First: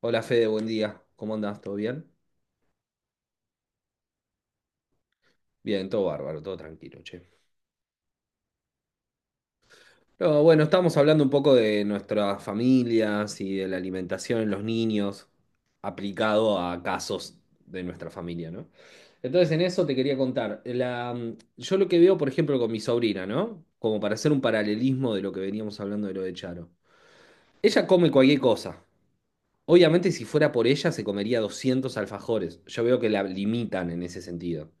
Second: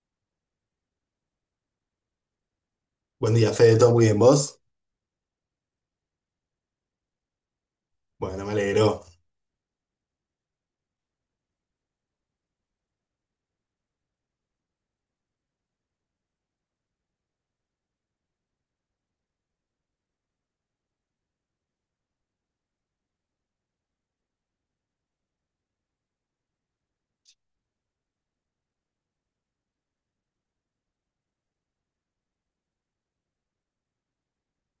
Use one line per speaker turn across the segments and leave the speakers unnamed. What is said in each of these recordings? Hola Fede, buen día. ¿Cómo andás? ¿Todo bien?
Buen día, Fede, todo muy bien, ¿vos?
Bien, todo bárbaro, todo tranquilo, che.
Bueno, me alegro.
No, bueno, estamos hablando un poco de nuestras familias y de la alimentación en los niños aplicado a casos de nuestra familia, ¿no? Entonces, en eso te quería contar. Yo lo que veo, por ejemplo, con mi sobrina, ¿no? Como para hacer un paralelismo de lo que veníamos hablando de lo de Charo. Ella come cualquier cosa. Obviamente, si fuera por ella, se comería 200 alfajores. Yo veo que la limitan en ese sentido.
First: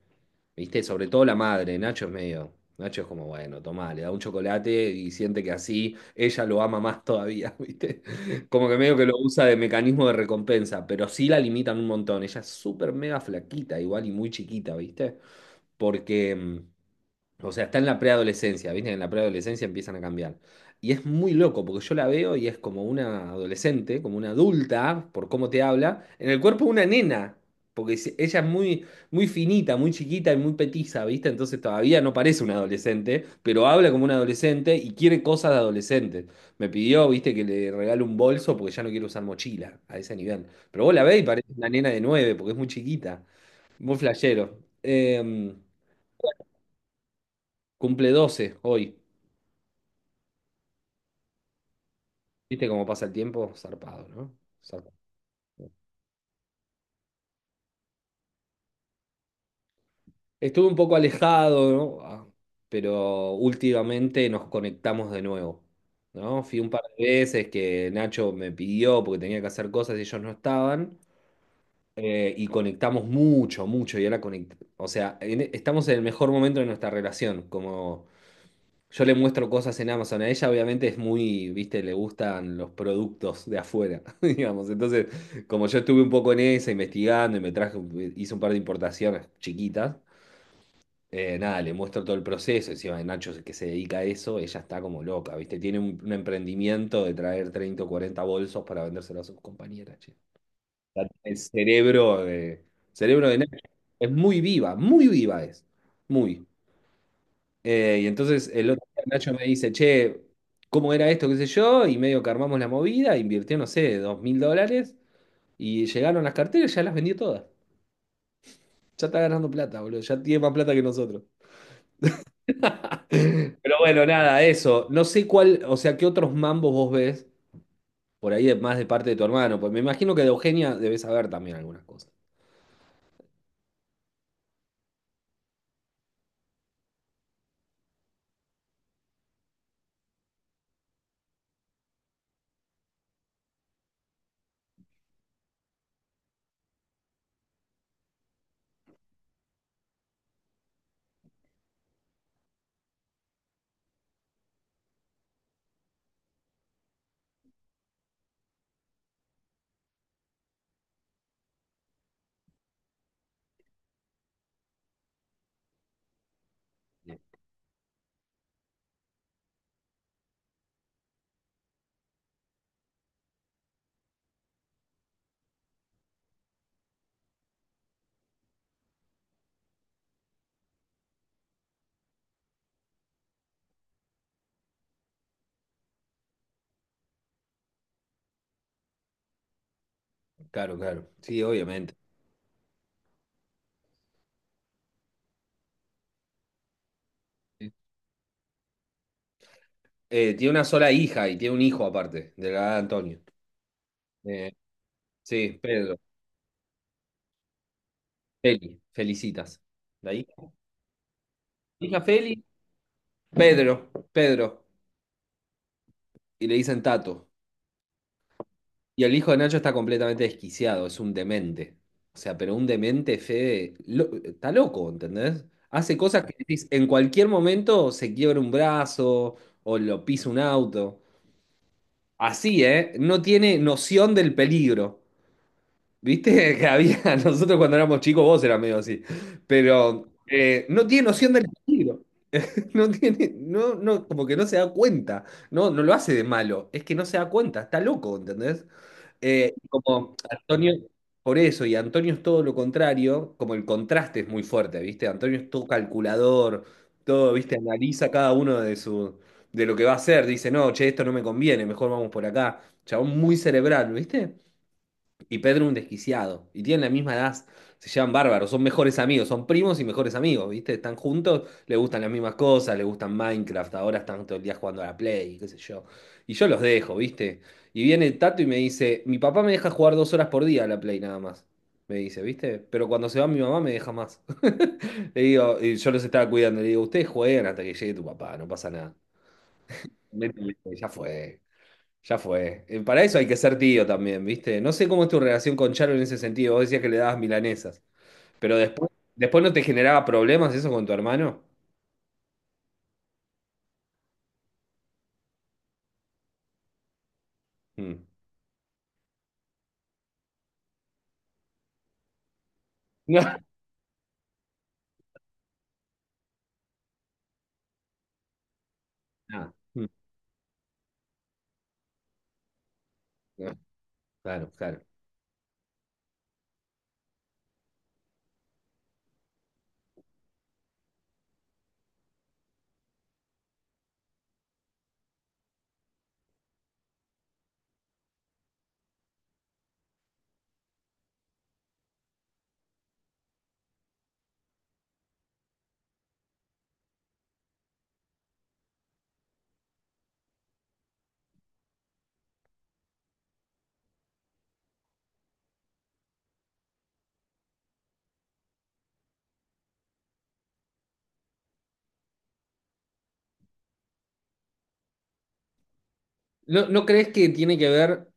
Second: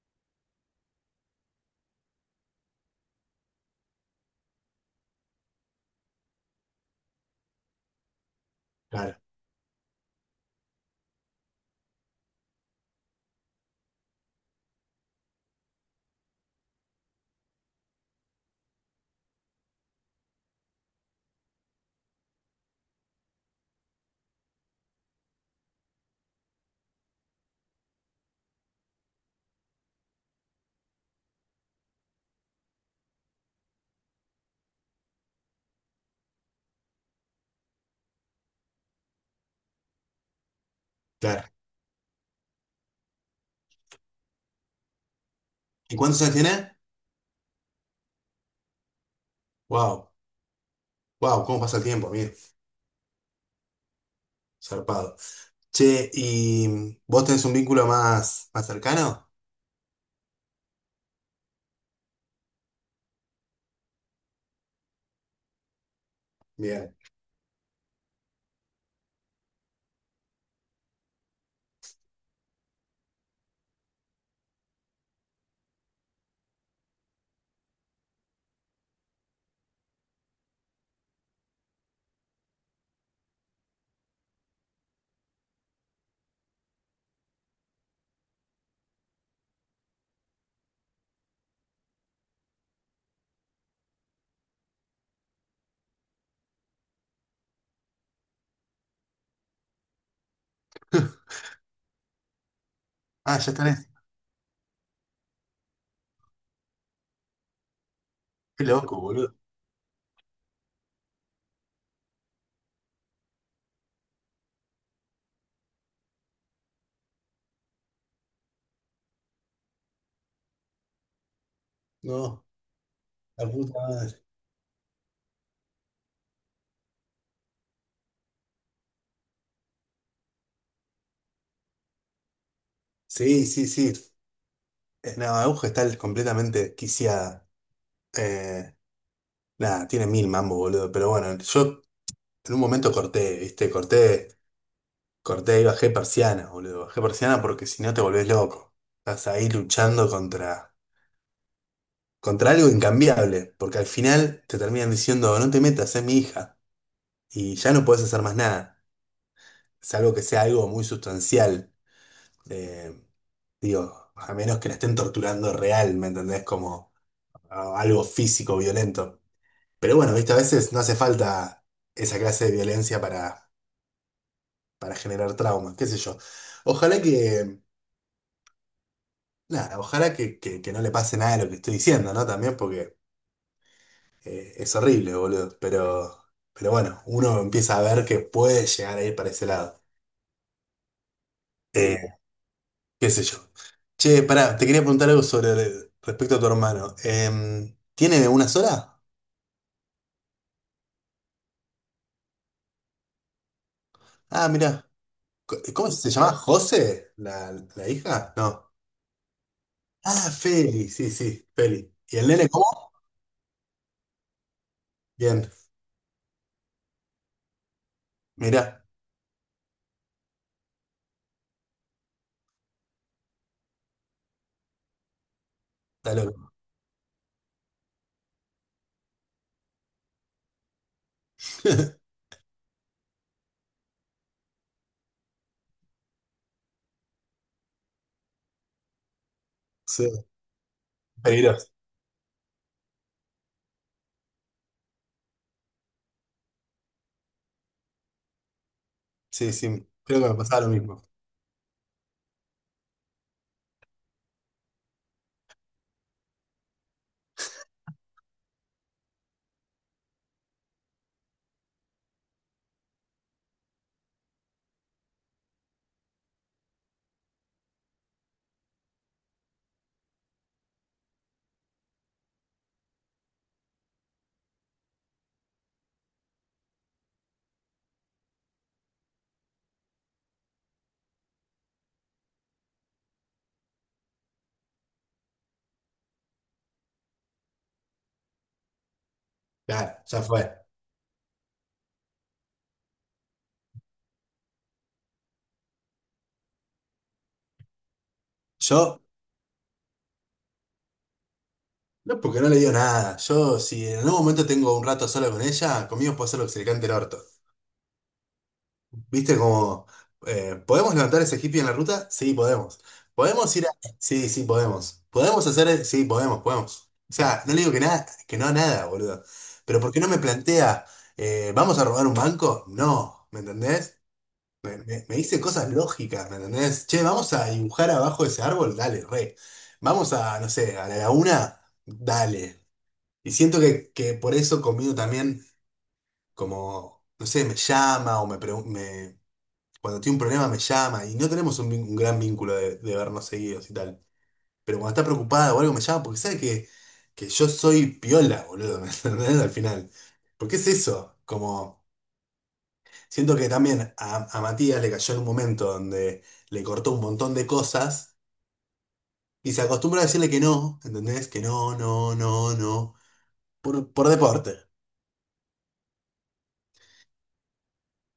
¿Viste? Sobre todo la madre, Nacho es medio. Nacho es como, bueno, tomá, le da un chocolate y siente que así ella lo ama más todavía, ¿viste? Como que medio que
Claro,
lo usa de mecanismo de recompensa, pero sí la limitan un montón. Ella es súper mega flaquita, igual y muy chiquita, ¿viste? Porque o sea, está en la preadolescencia, ¿viste? En la preadolescencia empiezan a cambiar. Y es muy loco, porque yo la veo y es como una adolescente, como una adulta, por cómo te habla, en el cuerpo de una nena, porque ella es muy, muy finita, muy chiquita y muy petiza, ¿viste? Entonces todavía no parece una adolescente, pero habla como una adolescente y quiere cosas de adolescente. Me pidió, ¿viste? Que le regale un bolso porque ya no quiere usar mochila a ese nivel. Pero vos la ves y parece
claro.
una nena de 9, porque es muy chiquita, muy flashero.
¿Y cuántos años tenés?
Cumple 12 hoy.
Wow, wow, ¿cómo pasa el tiempo, amigo?
Viste cómo pasa el tiempo, zarpado, ¿no? Zarpado.
Zarpado. Che, ¿y vos tenés un vínculo más cercano?
Estuve un poco alejado, ¿no? Ah, pero últimamente nos conectamos de nuevo, ¿no? Fui un par
Bien.
de veces que Nacho me pidió porque tenía que hacer cosas y ellos no estaban. Y conectamos mucho, mucho. Y ahora o sea, estamos en el mejor momento de nuestra relación, como yo le muestro cosas en Amazon. A ella obviamente es muy, viste, le gustan los productos de afuera, digamos. Entonces, como yo estuve un poco en esa, investigando y me traje, hice un par de importaciones chiquitas, nada, le muestro todo el proceso. Encima de Nacho que se dedica a eso, ella está como loca, viste. Tiene un emprendimiento de traer 30 o 40 bolsos para vendérselos a sus compañeras, che. El cerebro de
Ah, ya
Nacho
tenés.
es muy viva es. Muy. Y entonces
Qué
el otro
loco,
día Nacho
boludo.
me dice, che, ¿cómo era esto? ¿Qué sé yo? Y medio que armamos la movida, invirtió, no sé, 2000 dólares y llegaron las carteras, ya las vendió todas. Ya está ganando plata, boludo, ya tiene más plata que nosotros.
No, la puta
Pero bueno,
madre.
nada, eso. No sé cuál, o sea, qué otros mambos vos ves por ahí más de parte de tu hermano. Pues me imagino que de Eugenia debes saber también algunas cosas.
Sí, sí, sí. No, Aguja está completamente quiciada. Eh, nada, tiene mil mambo, boludo. Pero bueno, yo en un momento corté, ¿viste? Corté. Corté y bajé persiana, boludo. Bajé persiana porque si no te volvés loco. Estás ahí contra algo incambiable. Porque al final te terminan diciendo, no te metas, es mi hija. Y ya no podés hacer más nada. Salvo que sea algo muy sustancial. Eh, digo, a menos que la estén torturando real, ¿me entendés? Como algo físico, violento. Pero bueno, viste, a veces no hace falta esa clase de para generar trauma, qué sé yo. Ojalá que claro, ojalá que no le pase nada de lo que estoy diciendo, ¿no? También porque es horrible, boludo. Pero bueno, uno empieza a ver que puede llegar a ir para ese lado.
Claro, claro. Sí, obviamente.
Eh, qué sé yo. Che, pará, te quería preguntar algo sobre respecto a tu hermano. ¿Tiene una sola?
Tiene una sola hija y tiene un hijo aparte, de la edad de Antonio.
Ah,
Eh,
mirá.
sí,
¿Cómo
Pedro.
se llama? ¿José? ¿La hija? No.
Feli, felicitas. La
Ah,
hija,
Feli, sí, sí, Feli.
hija
¿Y el
Feli,
nene cómo?
Pedro, Pedro.
Bien,
Y le dicen Tato.
mirá,
Y el hijo de Nacho está completamente desquiciado, es un demente. O sea, pero un demente, Fede, está loco, ¿entendés? Hace
está
cosas que
loco.
decís, en cualquier momento se quiebra un brazo o lo pisa un auto. Así, ¿eh? No tiene noción del peligro. ¿Viste? Que había, nosotros cuando éramos chicos, vos eras medio así. Pero
Sí,
no tiene noción del
peligroso.
peligro. No tiene, no, no, como que no se da cuenta. No, no lo hace de malo. Es que no se da cuenta, está loco, ¿entendés?
Sí, sí,
Como
creo que me pasaba lo
Antonio,
mismo.
por eso, y Antonio es todo lo contrario, como el contraste es muy fuerte, ¿viste? Antonio es todo calculador, todo, ¿viste? Analiza cada uno de de lo que va a hacer. Dice, no, che, esto no me conviene, mejor vamos por acá. Chabón muy cerebral, ¿viste? Y Pedro un desquiciado. Y tienen la misma edad. Se llevan bárbaros. Son mejores amigos. Son primos y mejores amigos, ¿viste? Están juntos, le gustan las mismas cosas, le gustan Minecraft. Ahora están todo el día jugando a la Play, qué sé yo. Y yo los dejo, ¿viste? Y viene Tato y me dice, mi papá me deja jugar 2 horas por día a la Play nada más. Me dice, ¿viste? Pero cuando se va mi mamá me deja más. Le digo, y yo los estaba cuidando. Le digo, ustedes juegan hasta que llegue tu papá, no pasa nada.
Claro, ya
Métanle,
fue.
ya fue. Ya fue. Para eso hay que ser tío también, ¿viste? No sé cómo es tu relación con Charo en ese sentido. Vos decías que le dabas milanesas. Pero después,
Yo,
después no te generaba problemas eso con tu hermano.
no porque no le digo nada. Yo, si en algún momento tengo un rato solo con ella, conmigo puedo hacer lo que se le cante el orto.
Mm.
¿Viste como, ¿podemos levantar ese hippie en la ruta? Sí, podemos. ¿Podemos ir a...? Sí, sí, podemos. ¿Podemos hacer...? Sí, podemos, podemos. O sea, no le digo que nada, que no a nada, boludo.
No. Ah,
Pero ¿por qué no me plantea, ¿vamos a robar un banco? No, ¿me
no,
entendés?
claro,
Me,
claro.
me dice cosas lógicas, ¿me entendés? Che, vamos a dibujar abajo de ese árbol, dale, re. Vamos a, no sé, a la laguna, dale. Y siento que por eso conmigo también, como, no sé, me llama o me, cuando tiene un problema me llama y no tenemos un gran vínculo de vernos seguidos y tal. Pero cuando está preocupada o algo me llama porque sabe que yo soy piola, boludo, ¿me entendés? Al final. Porque es eso, como. Siento que también a Matías le cayó en un momento donde le cortó un montón de cosas y se acostumbró a decirle que no, ¿entendés? Que no, no, no, no. Por deporte.
¿No, no crees que tiene que ver?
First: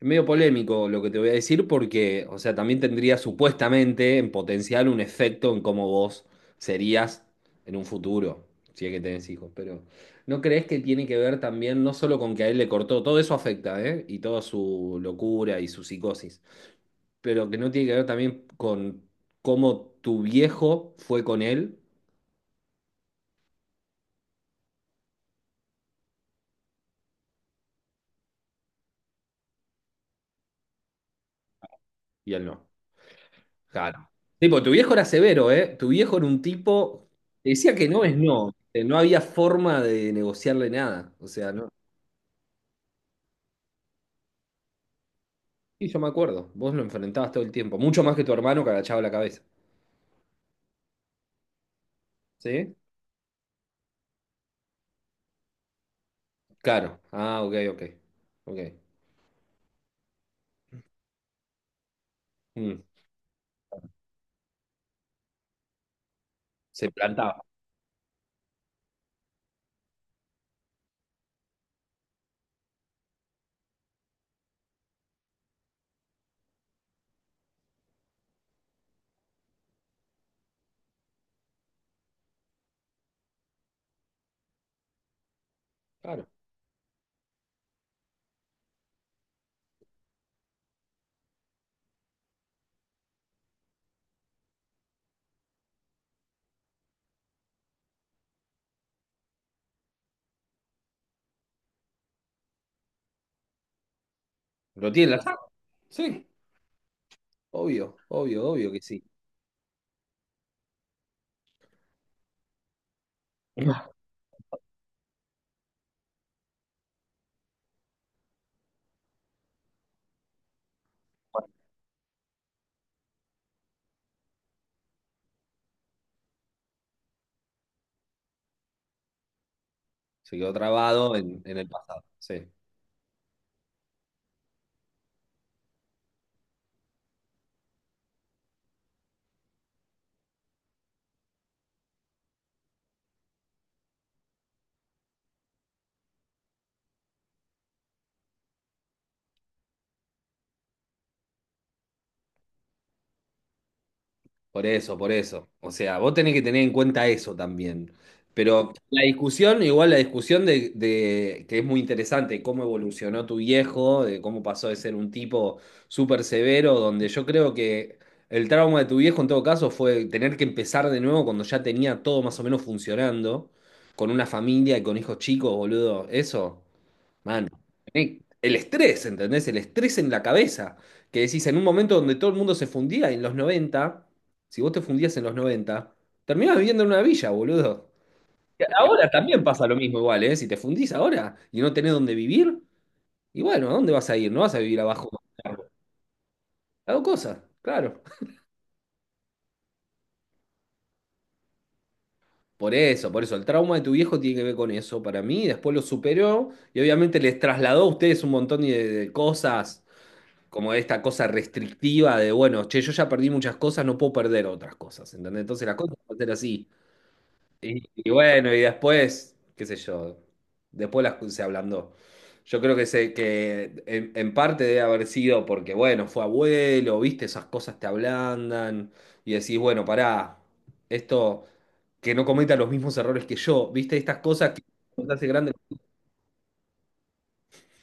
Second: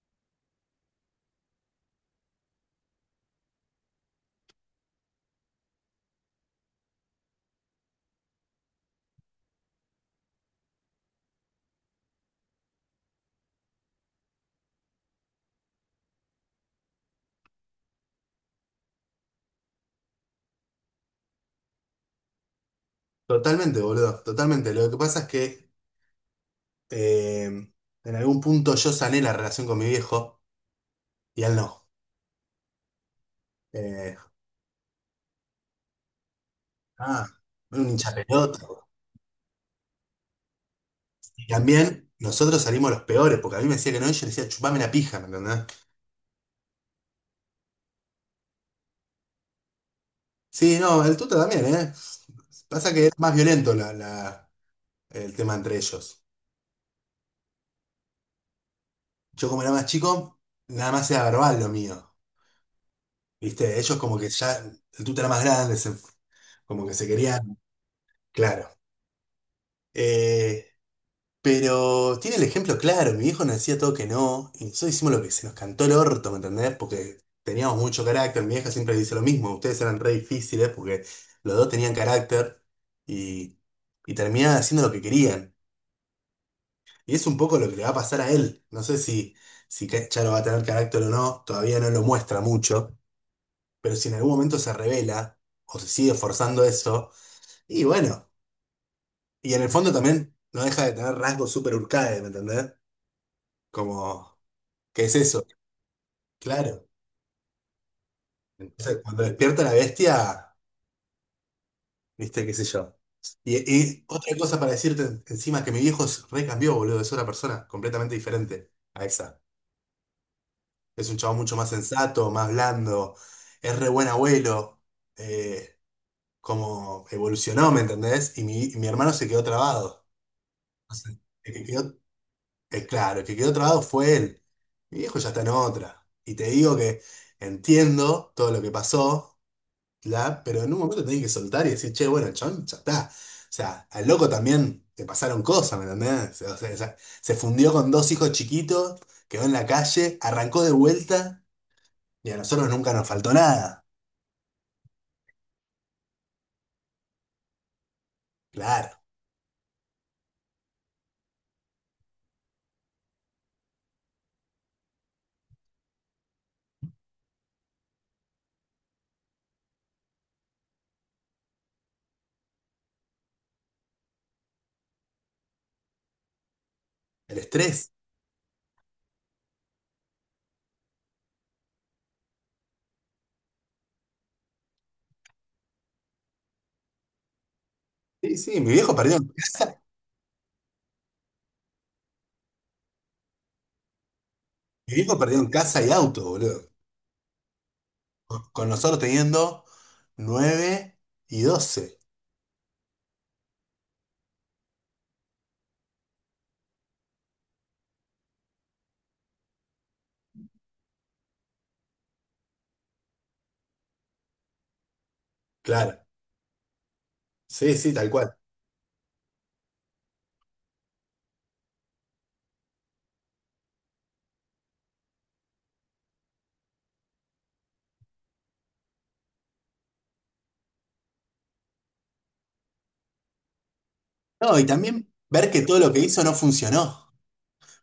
Es medio polémico lo que te voy a decir porque, o sea, también tendría supuestamente en potencial un efecto en cómo vos serías en un futuro, si es que tenés hijos, pero ¿no crees que tiene que ver también no solo con que a él le cortó, todo eso afecta, ¿eh? Y toda su locura y su psicosis, pero que no tiene que ver también con cómo tu viejo fue con él
Totalmente, boludo. Totalmente. Lo que pasa es que eh, en algún punto yo sané la relación con mi viejo y él no.
y él no? Claro.
Eh,
Tipo, tu viejo era severo, ¿eh? Tu viejo era un tipo.
ah,
Te decía
era
que
un
no
hincha
es no.
pelota.
No había forma de negociarle nada. O
Y
sea, no.
también nosotros salimos los peores, porque a mí me decía que no y yo le decía, chupame la pija, ¿me entendés?
Sí, yo me acuerdo. Vos lo enfrentabas todo el tiempo. Mucho más que tu hermano que agachaba la cabeza.
Sí, no, el tuta también, ¿eh?
¿Sí?
Pasa que es más violento el tema entre ellos.
Claro. Ah, ok, ok. Ok.
Yo como era más chico, nada más era verbal lo mío.
Mm.
¿Viste? Ellos como que ya, el tuta era más grande, como
Se
que se
plantaba.
querían, claro. Eh, pero tiene el ejemplo claro, mi viejo nos decía todo que no, y nosotros hicimos lo que se nos cantó el orto, ¿me entendés? Porque teníamos mucho carácter, mi vieja siempre dice lo mismo, ustedes eran re difíciles porque los dos tenían carácter y, y terminaban haciendo lo que querían.
Claro.
Y es un poco lo que le va a pasar a él. No sé si, si Charo va a tener carácter o no, todavía no lo muestra mucho, pero si en algún momento se revela o se sigue forzando eso, y bueno, y en el fondo también no deja de tener rasgos súper Urcae, ¿me entendés? Como,
¿Lo
¿qué
tiene
es
en la sangre?
eso?
Sí.
Claro.
Obvio, obvio, obvio que
Entonces,
sí.
cuando despierta la bestia, viste, qué sé yo. Y, y otra cosa para decirte encima que mi viejo se recambió, boludo, es otra persona completamente diferente a esa. Es un chavo
Bueno,
mucho más sensato, más blando, es re buen abuelo, eh, como evolucionó, ¿me entendés? Y mi hermano se quedó trabado.
se quedó
O sea,
trabado en,
el
en
que
el
quedó,
pasado. Sí.
claro, el que quedó trabado fue él. Mi viejo ya está en otra. Y te digo que entiendo todo lo que pasó, la, pero en un momento tenés que soltar y decir, che, bueno, el chabón ya está. O sea, al loco también le pasaron cosas, ¿me entendés? O sea, se fundió con dos hijos chiquitos, quedó en la calle, arrancó de vuelta. Y a nosotros nunca nos faltó nada.
Por eso, por eso. O sea, vos tenés que tener en cuenta eso también. Pero
Claro,
la discusión, igual la discusión que es muy interesante, cómo evolucionó tu viejo, de cómo pasó de ser un tipo súper severo, donde yo creo que el trauma de tu viejo en todo caso fue tener que empezar de nuevo cuando ya tenía todo más o menos funcionando, con una familia y con hijos chicos, boludo. Eso,
el estrés.
el estrés, ¿entendés? El estrés en la cabeza. Que decís, en un momento donde todo el mundo se fundía en los 90. Si vos te fundías en los 90, terminás viviendo en una villa, boludo.
Sí, sí,
Y ahora
mi
también pasa lo mismo igual, ¿eh? Si te fundís ahora y no tenés dónde vivir, y bueno, ¿a dónde vas a ir? No vas a vivir abajo.
viejo perdió en casa y auto, boludo.
Hago cosas, claro.
Con nosotros teniendo 9 y 12.
Por eso, el trauma de tu viejo tiene que ver con eso para mí. Después lo superó y obviamente les trasladó a ustedes un montón de cosas como esta cosa restrictiva de, bueno, che, yo ya perdí muchas cosas, no puedo perder otras cosas, ¿entendés? Entonces las cosas
Claro,
van a ser así.
sí,
Y,
sí,
y
tal cual.
bueno, y después, qué sé yo, después se ablandó. Yo creo que, que en parte debe haber sido porque, bueno, fue abuelo, viste, esas cosas te ablandan y decís, bueno, pará, esto, que no cometa los mismos errores que yo, viste, estas cosas
No,
que
y también
cuando te hace
ver
grande.
que todo lo que hizo no funcionó.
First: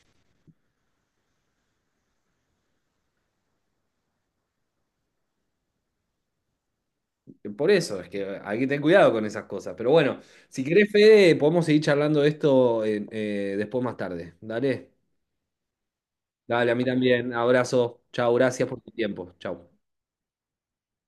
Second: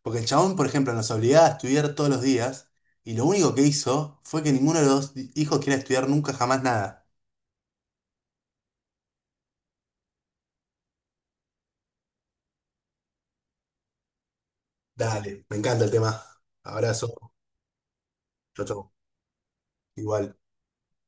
Porque el chabón, por ejemplo, nos obligaba a estudiar todos los días y lo único que hizo fue que ninguno de los hijos quiera estudiar nunca jamás nada.
Por eso, es que hay que tener cuidado con esas cosas. Pero bueno, si querés, Fede, podemos seguir charlando de esto después más tarde. Dale.
Dale, me encanta el tema.
Dale, a mí también.
Abrazo.
Abrazo. Chao,
Chau,
gracias por tu
chau.
tiempo. Chao.
Igual.